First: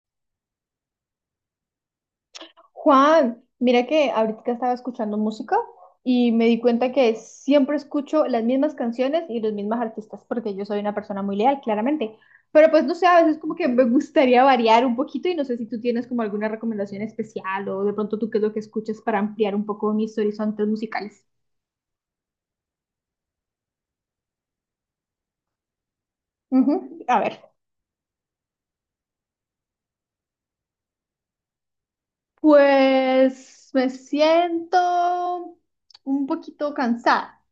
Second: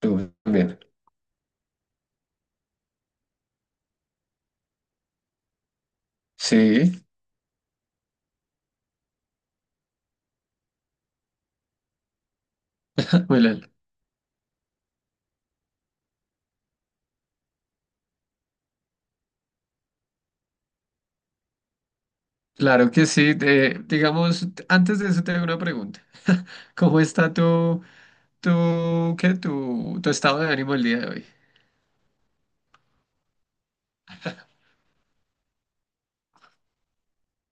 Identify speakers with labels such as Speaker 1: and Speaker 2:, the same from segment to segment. Speaker 1: Tú también.
Speaker 2: Juan, mira que ahorita estaba escuchando música y me di cuenta
Speaker 1: Sí,
Speaker 2: que siempre escucho las mismas canciones y los mismos artistas, porque yo soy una persona muy leal, claramente. Pero pues no sé, a veces
Speaker 1: muy
Speaker 2: como que
Speaker 1: bien.
Speaker 2: me gustaría variar un poquito y no sé si tú tienes como alguna recomendación especial o de pronto tú qué es lo que escuchas para ampliar un poco mis horizontes musicales.
Speaker 1: Claro que sí. Digamos, antes de eso te hago una pregunta.
Speaker 2: Ujú,
Speaker 1: ¿Cómo
Speaker 2: a
Speaker 1: está
Speaker 2: ver,
Speaker 1: tu estado de ánimo el día de hoy?
Speaker 2: pues me siento un poquito cansada.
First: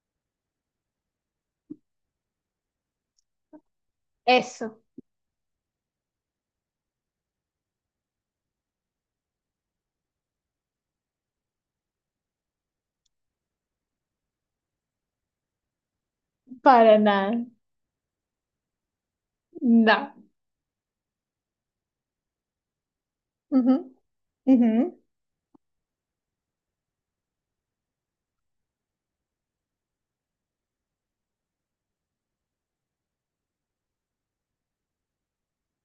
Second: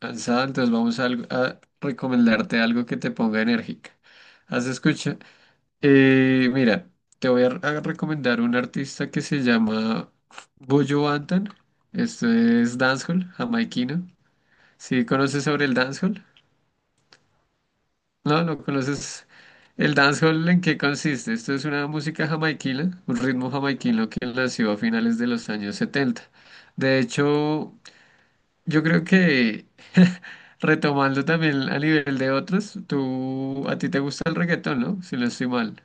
Speaker 1: Cansado, entonces vamos a, a recomendarte algo que te ponga enérgica. ¿Has
Speaker 2: Eso,
Speaker 1: escuchado? Mira, te voy a recomendar un artista que se llama Boyo Bantan. Esto es dancehall jamaiquino. ¿Sí conoces sobre el dancehall?
Speaker 2: para nada.
Speaker 1: No, no conoces el
Speaker 2: No.
Speaker 1: dancehall en qué consiste. Esto es una música jamaiquina, un ritmo
Speaker 2: Ujú,
Speaker 1: jamaiquino que nació a
Speaker 2: ujú.
Speaker 1: finales de los años 70. De hecho, yo creo que retomando también a nivel de otros, tú a ti te gusta el reggaetón, ¿no? Si no estoy mal.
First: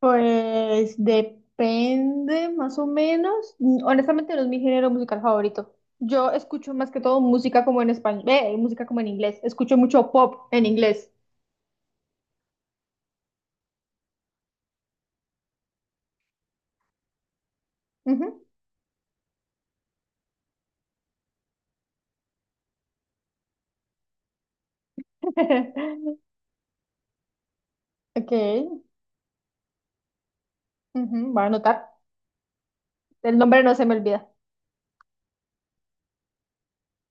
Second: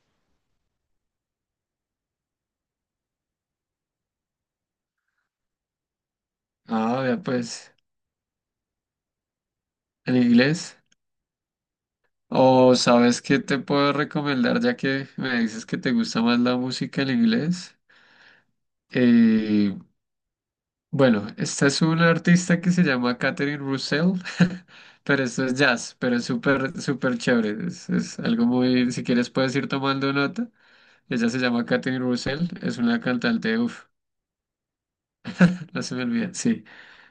Speaker 2: Pues depende, más o menos. Honestamente, no es mi género musical favorito. Yo escucho más que
Speaker 1: Ah, ya
Speaker 2: todo música
Speaker 1: pues,
Speaker 2: como en español, música como en inglés. Escucho mucho
Speaker 1: en
Speaker 2: pop en
Speaker 1: inglés.
Speaker 2: inglés.
Speaker 1: O sabes qué te puedo recomendar ya que me dices que te gusta más la música en inglés.
Speaker 2: Ujú.
Speaker 1: Eh, Bueno, esta es una artista que se llama Catherine Russell, pero esto es jazz, pero es súper, súper chévere. Es
Speaker 2: Ok,
Speaker 1: algo muy, si quieres puedes ir tomando nota. Ella
Speaker 2: ujú,
Speaker 1: se
Speaker 2: voy a
Speaker 1: llama
Speaker 2: anotar.
Speaker 1: Catherine Russell, es una
Speaker 2: El
Speaker 1: cantante,
Speaker 2: nombre no
Speaker 1: uff,
Speaker 2: se me olvida.
Speaker 1: no se me olvida, sí.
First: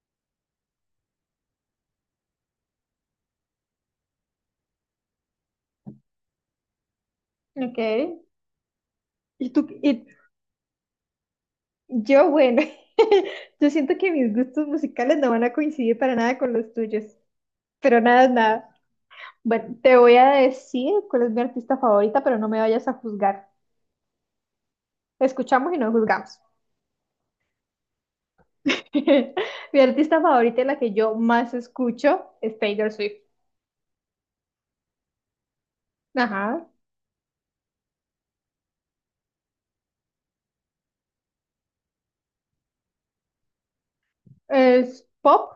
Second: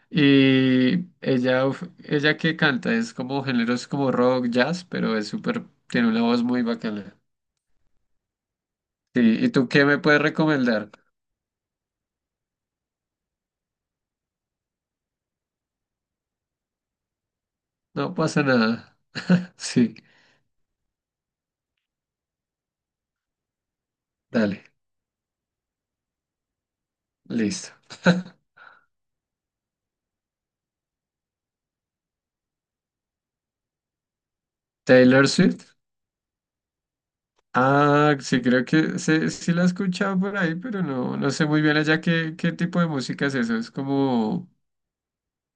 Speaker 1: Y ella, uf, ella que canta, es como géneros como rock, jazz, pero es súper, tiene una voz muy bacana.
Speaker 2: Ok.
Speaker 1: Sí, ¿y tú qué me
Speaker 2: Y
Speaker 1: puedes recomendar?
Speaker 2: yo, bueno, yo siento que mis gustos musicales no van a coincidir para nada con los tuyos. Pero
Speaker 1: No
Speaker 2: nada,
Speaker 1: pasa
Speaker 2: nada.
Speaker 1: nada.
Speaker 2: Bueno,
Speaker 1: Sí,
Speaker 2: te voy a decir cuál es mi artista favorita, pero no me vayas a juzgar.
Speaker 1: dale,
Speaker 2: Escuchamos y no juzgamos.
Speaker 1: listo.
Speaker 2: Mi artista favorita y la que yo más escucho es Taylor Swift.
Speaker 1: Taylor Swift.
Speaker 2: Ajá.
Speaker 1: Ah, sí, creo que sí, sí la he escuchado por ahí, pero no, no sé muy bien allá qué, qué tipo de música es eso. Es como,
Speaker 2: Es pop.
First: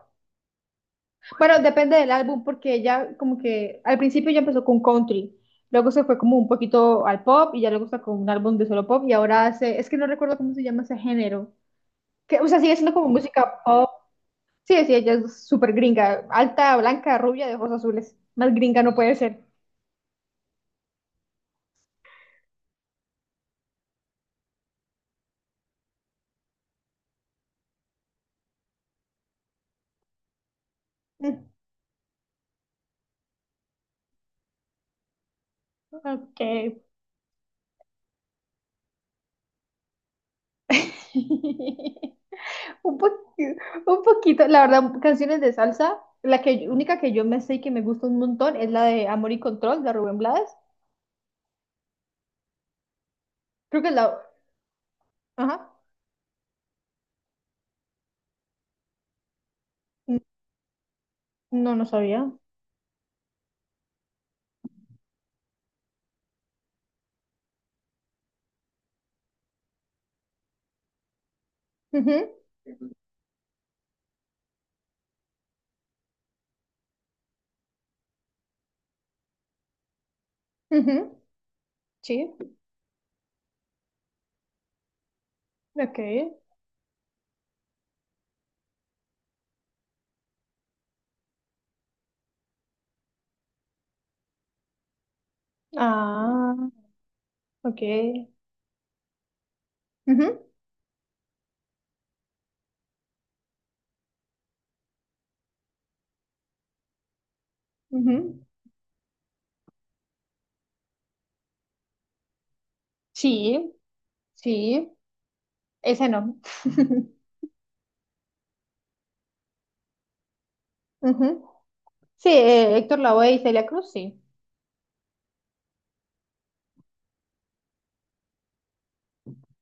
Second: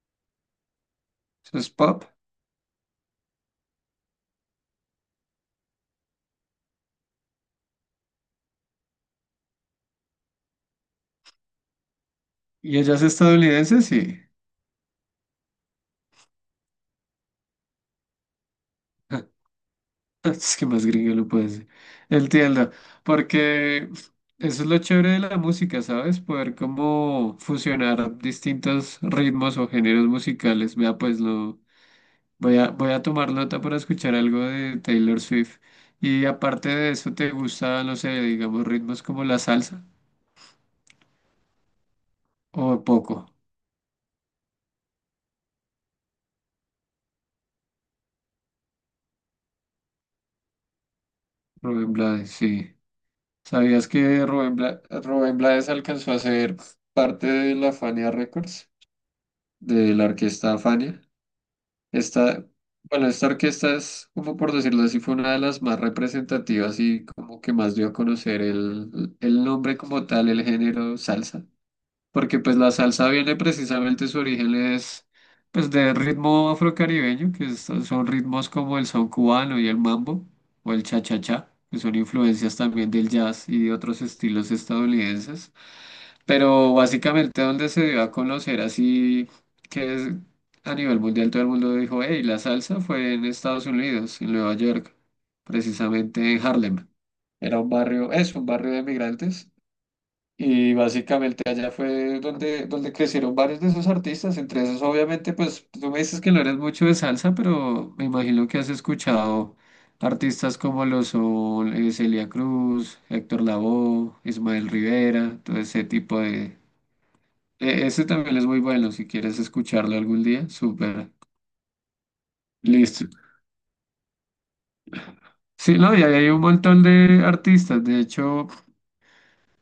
Speaker 2: Bueno,
Speaker 1: eso es
Speaker 2: depende
Speaker 1: pop.
Speaker 2: del álbum porque ella como que al principio ya empezó con country. Luego se fue como un poquito al pop y ya luego sacó un álbum de solo pop y ahora hace, es que no recuerdo cómo se llama ese género. Que, o sea, sigue
Speaker 1: ¿Y
Speaker 2: siendo
Speaker 1: ella es
Speaker 2: como música
Speaker 1: estadounidense?
Speaker 2: pop.
Speaker 1: Sí.
Speaker 2: Sí, sí, ella es súper gringa. Alta, blanca, rubia, de ojos azules. Más gringa no puede ser.
Speaker 1: Es que más gringo lo puede ser. Entiendo. Porque eso es lo chévere de la música, ¿sabes? Poder como fusionar distintos ritmos o géneros musicales. Vea, pues
Speaker 2: Mm,
Speaker 1: lo voy a tomar nota para escuchar algo de Taylor Swift. Y
Speaker 2: ok.
Speaker 1: aparte de eso, ¿te gusta, no sé, digamos, ritmos como la salsa? O
Speaker 2: Un
Speaker 1: poco,
Speaker 2: poquito, un poquito, la verdad, canciones de salsa. La que, única que yo me sé y que me gusta un montón es la de Amor y Control de Rubén Blades.
Speaker 1: Rubén Blades, sí.
Speaker 2: Creo
Speaker 1: ¿Sabías
Speaker 2: que es la.
Speaker 1: que Rubén Blades
Speaker 2: Ajá.
Speaker 1: alcanzó a ser parte de la Fania Records, de la
Speaker 2: N-
Speaker 1: orquesta Fania?
Speaker 2: No, no sabía.
Speaker 1: Esta, bueno, esta orquesta es, como por decirlo así, fue una de las más representativas y como que más dio a conocer el nombre como tal, el género salsa.
Speaker 2: Ujú,
Speaker 1: Porque pues la salsa viene precisamente, su origen es pues de ritmo afrocaribeño, son ritmos como el son cubano y el mambo, o el
Speaker 2: ujú,
Speaker 1: cha-cha-cha, que son
Speaker 2: sí,
Speaker 1: influencias también del jazz y de otros estilos estadounidenses,
Speaker 2: ok.
Speaker 1: pero básicamente donde se dio a conocer así que es- a nivel mundial todo el mundo dijo, hey, la salsa fue en Estados Unidos, en Nueva York, precisamente en
Speaker 2: Ah,
Speaker 1: Harlem. Era un
Speaker 2: ok.
Speaker 1: barrio, es un barrio de migrantes
Speaker 2: Ujú,
Speaker 1: y básicamente allá fue donde crecieron varios de esos artistas, entre esos obviamente, pues tú me dices que no eres mucho de salsa, pero me
Speaker 2: ujú.
Speaker 1: imagino que has escuchado artistas como lo son Celia Cruz, Héctor
Speaker 2: Sí,
Speaker 1: Lavoe, Ismael
Speaker 2: sí.
Speaker 1: Rivera, todo ese
Speaker 2: Ese
Speaker 1: tipo
Speaker 2: no.
Speaker 1: de... Ese también es muy bueno, si quieres escucharlo algún día, súper.
Speaker 2: Ujú. Sí, Héctor
Speaker 1: Listo.
Speaker 2: Lavoe y Celia Cruz, sí.
Speaker 1: Sí, no, y ahí hay un montón de artistas, de hecho,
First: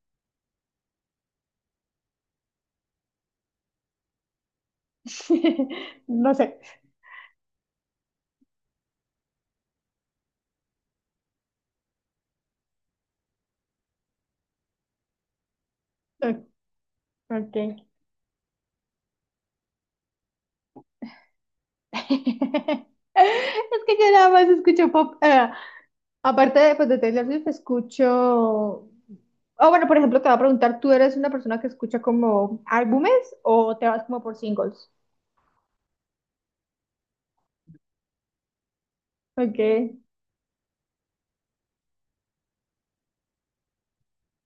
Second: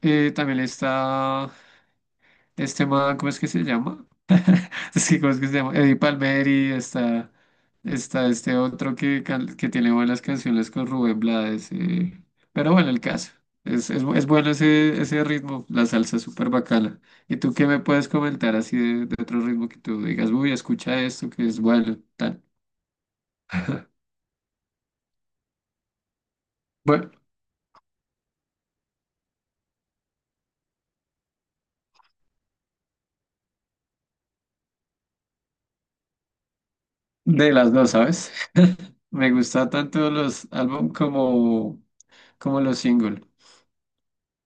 Speaker 1: también está... Este man, ¿cómo es que se llama? Es que, ¿cómo es que se llama? Eddie
Speaker 2: No sé.
Speaker 1: Palmieri, está, está este otro que, que tiene buenas canciones con Rubén Blades. Pero bueno, el caso. Es, es bueno ese ritmo, la salsa es súper bacana. ¿Y tú qué me
Speaker 2: Ok.
Speaker 1: puedes comentar así de otro ritmo que tú digas, uy, escucha esto que es bueno, tal?
Speaker 2: Es que yo nada más escucho pop. Aparte de, pues, de
Speaker 1: Bueno,
Speaker 2: Taylor Swift, escucho... Oh, bueno, por ejemplo, te voy a preguntar, ¿tú eres una persona que escucha como álbumes o te vas como por singles?
Speaker 1: de las dos, ¿sabes? Me gusta
Speaker 2: Okay.
Speaker 1: tanto los álbum como, como los singles.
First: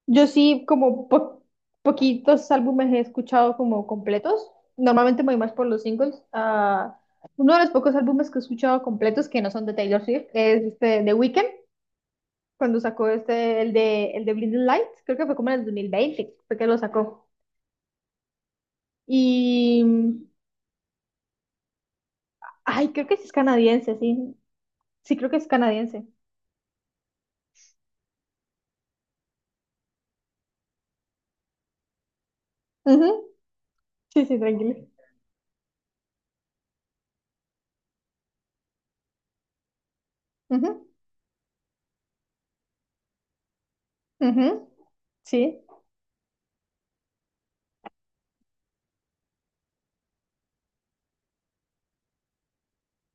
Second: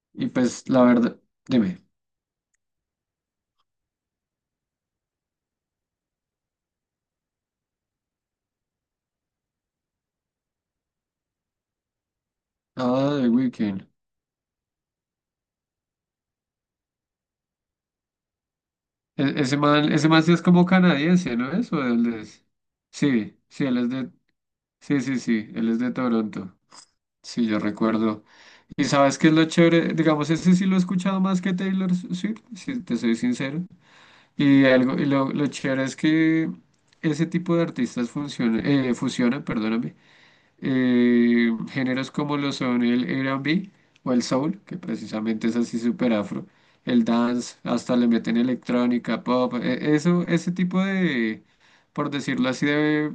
Speaker 2: Yo
Speaker 1: Y
Speaker 2: sí,
Speaker 1: pues la
Speaker 2: como
Speaker 1: verdad, dime.
Speaker 2: poquitos álbumes he escuchado como completos. Normalmente me voy más por los singles. Ah, uno de los pocos álbumes que he escuchado completos que no son de Taylor Swift es este The Weeknd, cuando sacó
Speaker 1: Ah, The
Speaker 2: este, el
Speaker 1: Weeknd.
Speaker 2: de, el de Blinding Lights. Creo que fue como en el 2020, fue que lo sacó. Y...
Speaker 1: Ese man sí es como canadiense, ¿no es? ¿O de dónde es?
Speaker 2: Ay, creo que sí es
Speaker 1: Sí, sí, él es
Speaker 2: canadiense,
Speaker 1: de,
Speaker 2: sí.
Speaker 1: sí,
Speaker 2: Sí,
Speaker 1: sí,
Speaker 2: creo que es
Speaker 1: sí, él es de
Speaker 2: canadiense.
Speaker 1: Toronto. Sí, yo recuerdo. ¿Y sabes qué es lo chévere? Digamos, ese sí lo he escuchado más que Taylor Swift, si te soy
Speaker 2: Ujú.
Speaker 1: sincero.
Speaker 2: Sí, sí,
Speaker 1: Y
Speaker 2: tranquilo.
Speaker 1: algo, y lo chévere es que ese tipo de artistas funciona, fusionan,
Speaker 2: Ujú,
Speaker 1: géneros como lo son el R&B o el soul,
Speaker 2: ujú,
Speaker 1: que precisamente es
Speaker 2: sí,
Speaker 1: así súper afro, el dance, hasta le meten electrónica, pop, eso, ese tipo de, por decirlo así, de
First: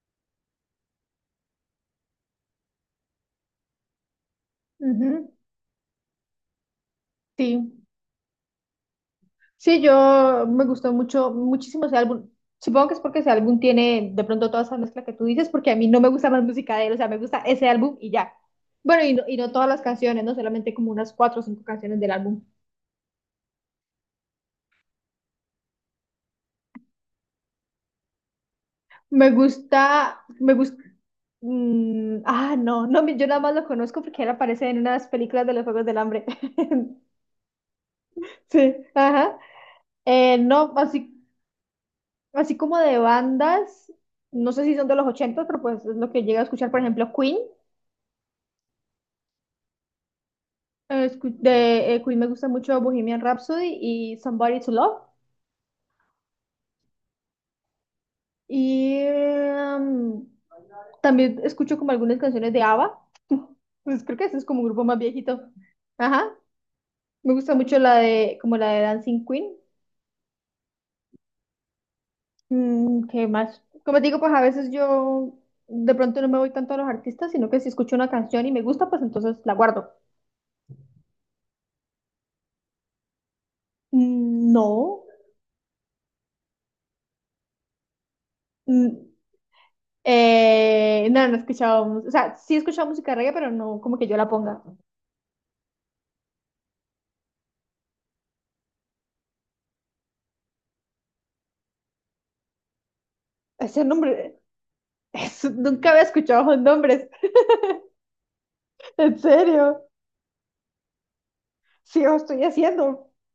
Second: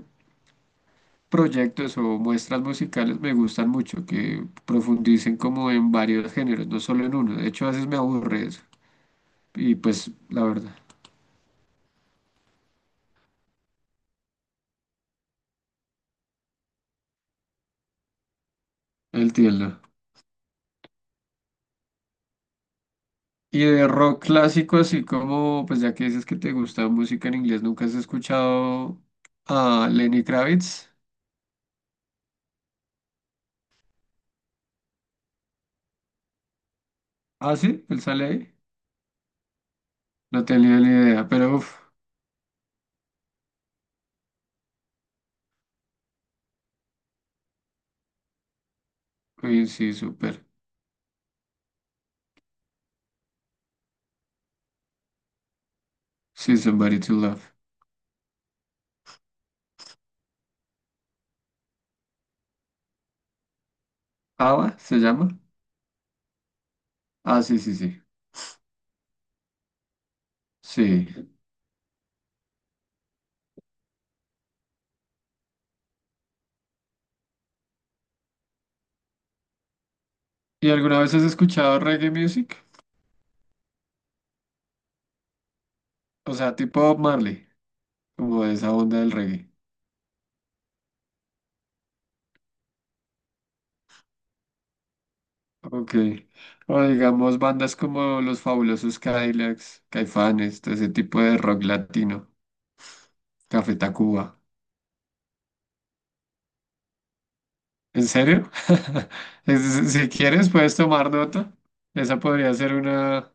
Speaker 1: proyectos o muestras musicales me gustan mucho, que
Speaker 2: ujú,
Speaker 1: profundicen como en varios géneros, no solo en uno. De hecho, a
Speaker 2: sí.
Speaker 1: veces me aburre eso. Y
Speaker 2: Sí,
Speaker 1: pues, la
Speaker 2: yo me
Speaker 1: verdad,
Speaker 2: gustó mucho, muchísimo ese álbum. Supongo que es porque ese álbum tiene de pronto toda esa mezcla que tú dices, porque a mí no me gusta más música de él, o sea, me gusta ese álbum y ya. Bueno, y no todas
Speaker 1: entiendo.
Speaker 2: las canciones, no solamente como unas cuatro o cinco canciones del álbum.
Speaker 1: Y de rock clásico, así como, pues ya que dices que te gusta música en inglés, ¿nunca has escuchado a Lenny
Speaker 2: Me gusta,
Speaker 1: Kravitz?
Speaker 2: no, no, yo nada más lo conozco porque él aparece en unas películas de los Juegos del Hambre.
Speaker 1: Ah, sí, él sale ahí.
Speaker 2: Sí, ajá.
Speaker 1: No
Speaker 2: No,
Speaker 1: tenía ni
Speaker 2: así
Speaker 1: idea, pero uff,
Speaker 2: Así como de bandas, no sé si son de los 80, pero pues es lo que llega a escuchar, por ejemplo, Queen.
Speaker 1: Queen sí, súper.
Speaker 2: De Queen me gusta mucho Bohemian Rhapsody y Somebody to Love.
Speaker 1: Sí, Somebody to Love.
Speaker 2: Y también escucho como algunas canciones de ABBA. Pues creo que ese es como un
Speaker 1: ¿Ava
Speaker 2: grupo
Speaker 1: se
Speaker 2: más
Speaker 1: llama?
Speaker 2: viejito. Ajá. Me
Speaker 1: Ah,
Speaker 2: gusta
Speaker 1: sí, sí,
Speaker 2: mucho la
Speaker 1: sí.
Speaker 2: de, como la de Dancing Queen.
Speaker 1: Sí.
Speaker 2: ¿Qué más? Como te digo, pues a veces yo de pronto no me voy tanto a los artistas, sino que si escucho una canción y me gusta, pues entonces la guardo.
Speaker 1: ¿Y alguna vez has escuchado reggae music?
Speaker 2: Mm. No.
Speaker 1: O sea, tipo Bob Marley, como de esa onda
Speaker 2: Mm,
Speaker 1: del reggae.
Speaker 2: no, no he escuchado, o sea, sí he escuchado música de reggae, pero no como que yo la ponga.
Speaker 1: Ok. O digamos bandas como Los Fabulosos Cadillacs, Caifanes, todo ese tipo de rock latino. Café
Speaker 2: Ese
Speaker 1: Tacuba.
Speaker 2: nombre, eso, nunca había escuchado esos nombres,
Speaker 1: ¿En serio?
Speaker 2: en serio,
Speaker 1: Si quieres, puedes tomar nota.
Speaker 2: sí lo
Speaker 1: Esa
Speaker 2: estoy
Speaker 1: podría ser
Speaker 2: haciendo.
Speaker 1: una,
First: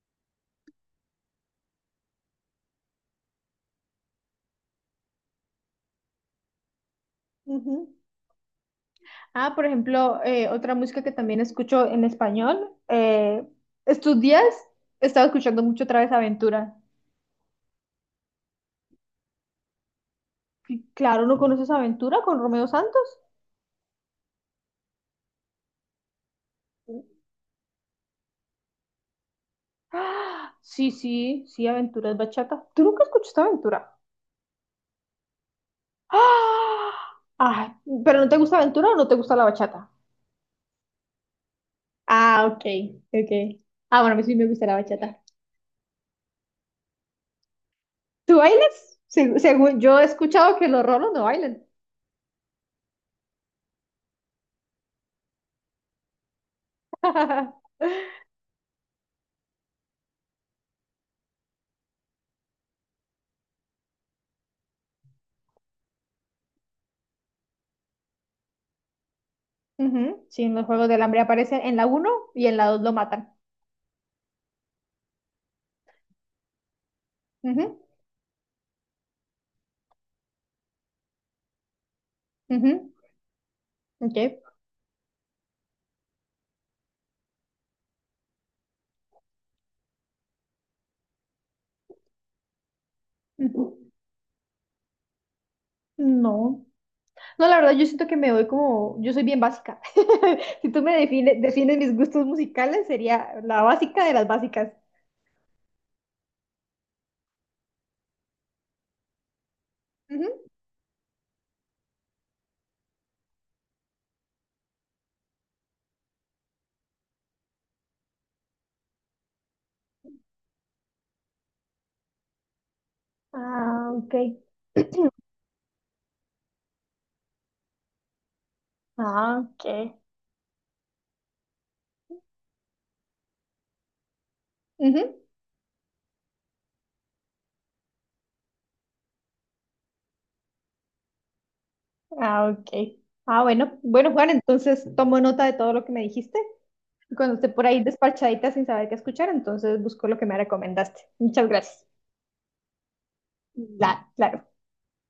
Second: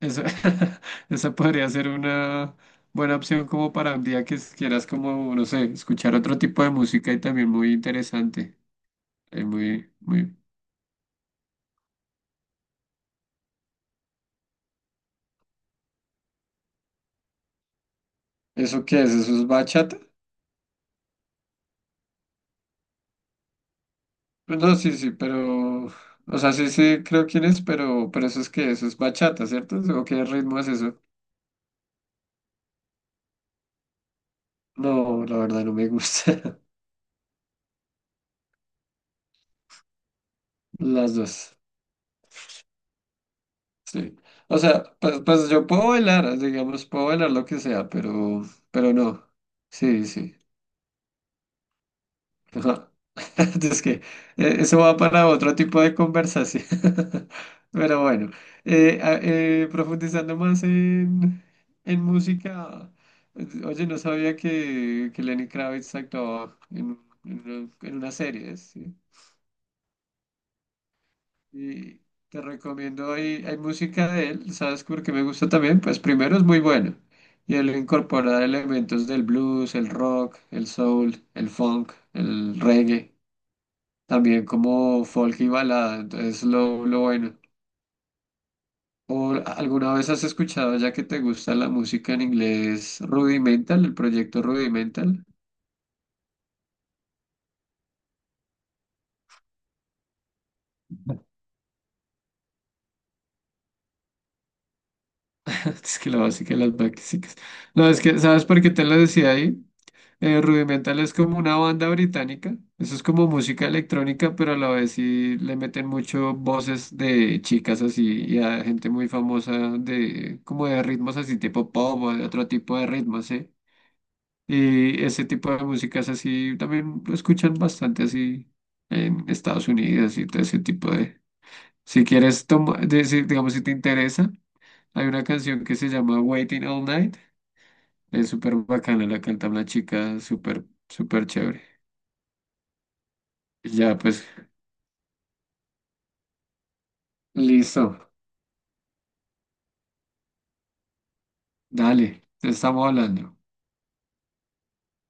Speaker 1: esa, esa podría ser una buena opción como para un día que quieras como, no sé, escuchar otro tipo de música y también muy
Speaker 2: Ujú.
Speaker 1: interesante. Es
Speaker 2: Ah, por
Speaker 1: muy,
Speaker 2: ejemplo,
Speaker 1: muy...
Speaker 2: otra música que también escucho en español, estos días he estado escuchando mucho otra vez Aventura.
Speaker 1: ¿Eso qué es? ¿Eso es bachata?
Speaker 2: Y claro, ¿no conoces Aventura con Romeo Santos?
Speaker 1: Pues no, sí, sí, pero... O sea, sí, sí, creo quién es, pero eso es que eso es bachata, ¿cierto? ¿O qué
Speaker 2: Ah,
Speaker 1: ritmo es
Speaker 2: sí,
Speaker 1: eso?
Speaker 2: sí, sí, Aventura es bachata. ¿Tú nunca escuchaste Aventura?
Speaker 1: No, la verdad no me gusta.
Speaker 2: ¡Ah! Ah, ¿pero no te gusta Aventura o no te gusta la bachata?
Speaker 1: Las dos.
Speaker 2: Ah, ok, ok. Ah, bueno, a
Speaker 1: Sí.
Speaker 2: mí sí me
Speaker 1: O
Speaker 2: gusta la
Speaker 1: sea,
Speaker 2: bachata.
Speaker 1: pues, pues yo puedo bailar, digamos, puedo bailar lo que sea,
Speaker 2: ¿Tú
Speaker 1: pero
Speaker 2: bailas?
Speaker 1: no.
Speaker 2: Según yo he
Speaker 1: Sí, sí.
Speaker 2: escuchado que los rolos no bailan.
Speaker 1: Ajá. Es que eso va para otro tipo de conversación. Pero bueno, profundizando más en música, oye, no sabía que Lenny Kravitz actuaba en una serie, ¿sí?
Speaker 2: Ujú, sí, en los Juegos del Hambre aparecen en la
Speaker 1: Y
Speaker 2: uno
Speaker 1: te
Speaker 2: y en la dos lo
Speaker 1: recomiendo,
Speaker 2: matan.
Speaker 1: hay música de él, ¿sabes por qué me gusta también? Pues primero es muy bueno. Y él
Speaker 2: Ujú,
Speaker 1: incorpora elementos del blues, el rock, el soul, el funk, el
Speaker 2: ujú,
Speaker 1: reggae,
Speaker 2: ok.
Speaker 1: también como folk y balada, entonces lo bueno. ¿O alguna vez has escuchado, ya que te gusta la música en inglés,
Speaker 2: Ujú.
Speaker 1: Rudimental, el proyecto Rudimental?
Speaker 2: No. No, la verdad, yo siento que me voy como. Yo soy bien básica. Si tú me defines mis gustos musicales, sería la básica de las básicas.
Speaker 1: Es que la básica de las básicas. No, es que, ¿sabes por qué te lo decía ahí?
Speaker 2: Ujú,
Speaker 1: Rudimental es como una banda británica, eso es como música electrónica, pero a la vez sí le meten mucho voces de chicas así y a gente muy famosa de como de ritmos así tipo pop o de otro tipo de ritmos, ¿sí?
Speaker 2: ah, ok.
Speaker 1: Y ese tipo de músicas así también lo escuchan bastante así en
Speaker 2: Ah,
Speaker 1: Estados
Speaker 2: ok.
Speaker 1: Unidos y todo ese tipo de... Si quieres, toma, digamos, si te interesa, hay
Speaker 2: Ujú.
Speaker 1: una canción que se llama Waiting All Night, es súper bacana, la canta una chica súper, súper chévere.
Speaker 2: Ah, ok. Ah, bueno.
Speaker 1: Ya,
Speaker 2: Bueno,
Speaker 1: pues,
Speaker 2: Juan, entonces tomo nota de todo lo que me dijiste. Y cuando esté por ahí
Speaker 1: listo.
Speaker 2: despachadita sin saber qué escuchar, entonces busco lo que me recomendaste. Muchas gracias.
Speaker 1: Dale, te estamos hablando.
Speaker 2: Claro.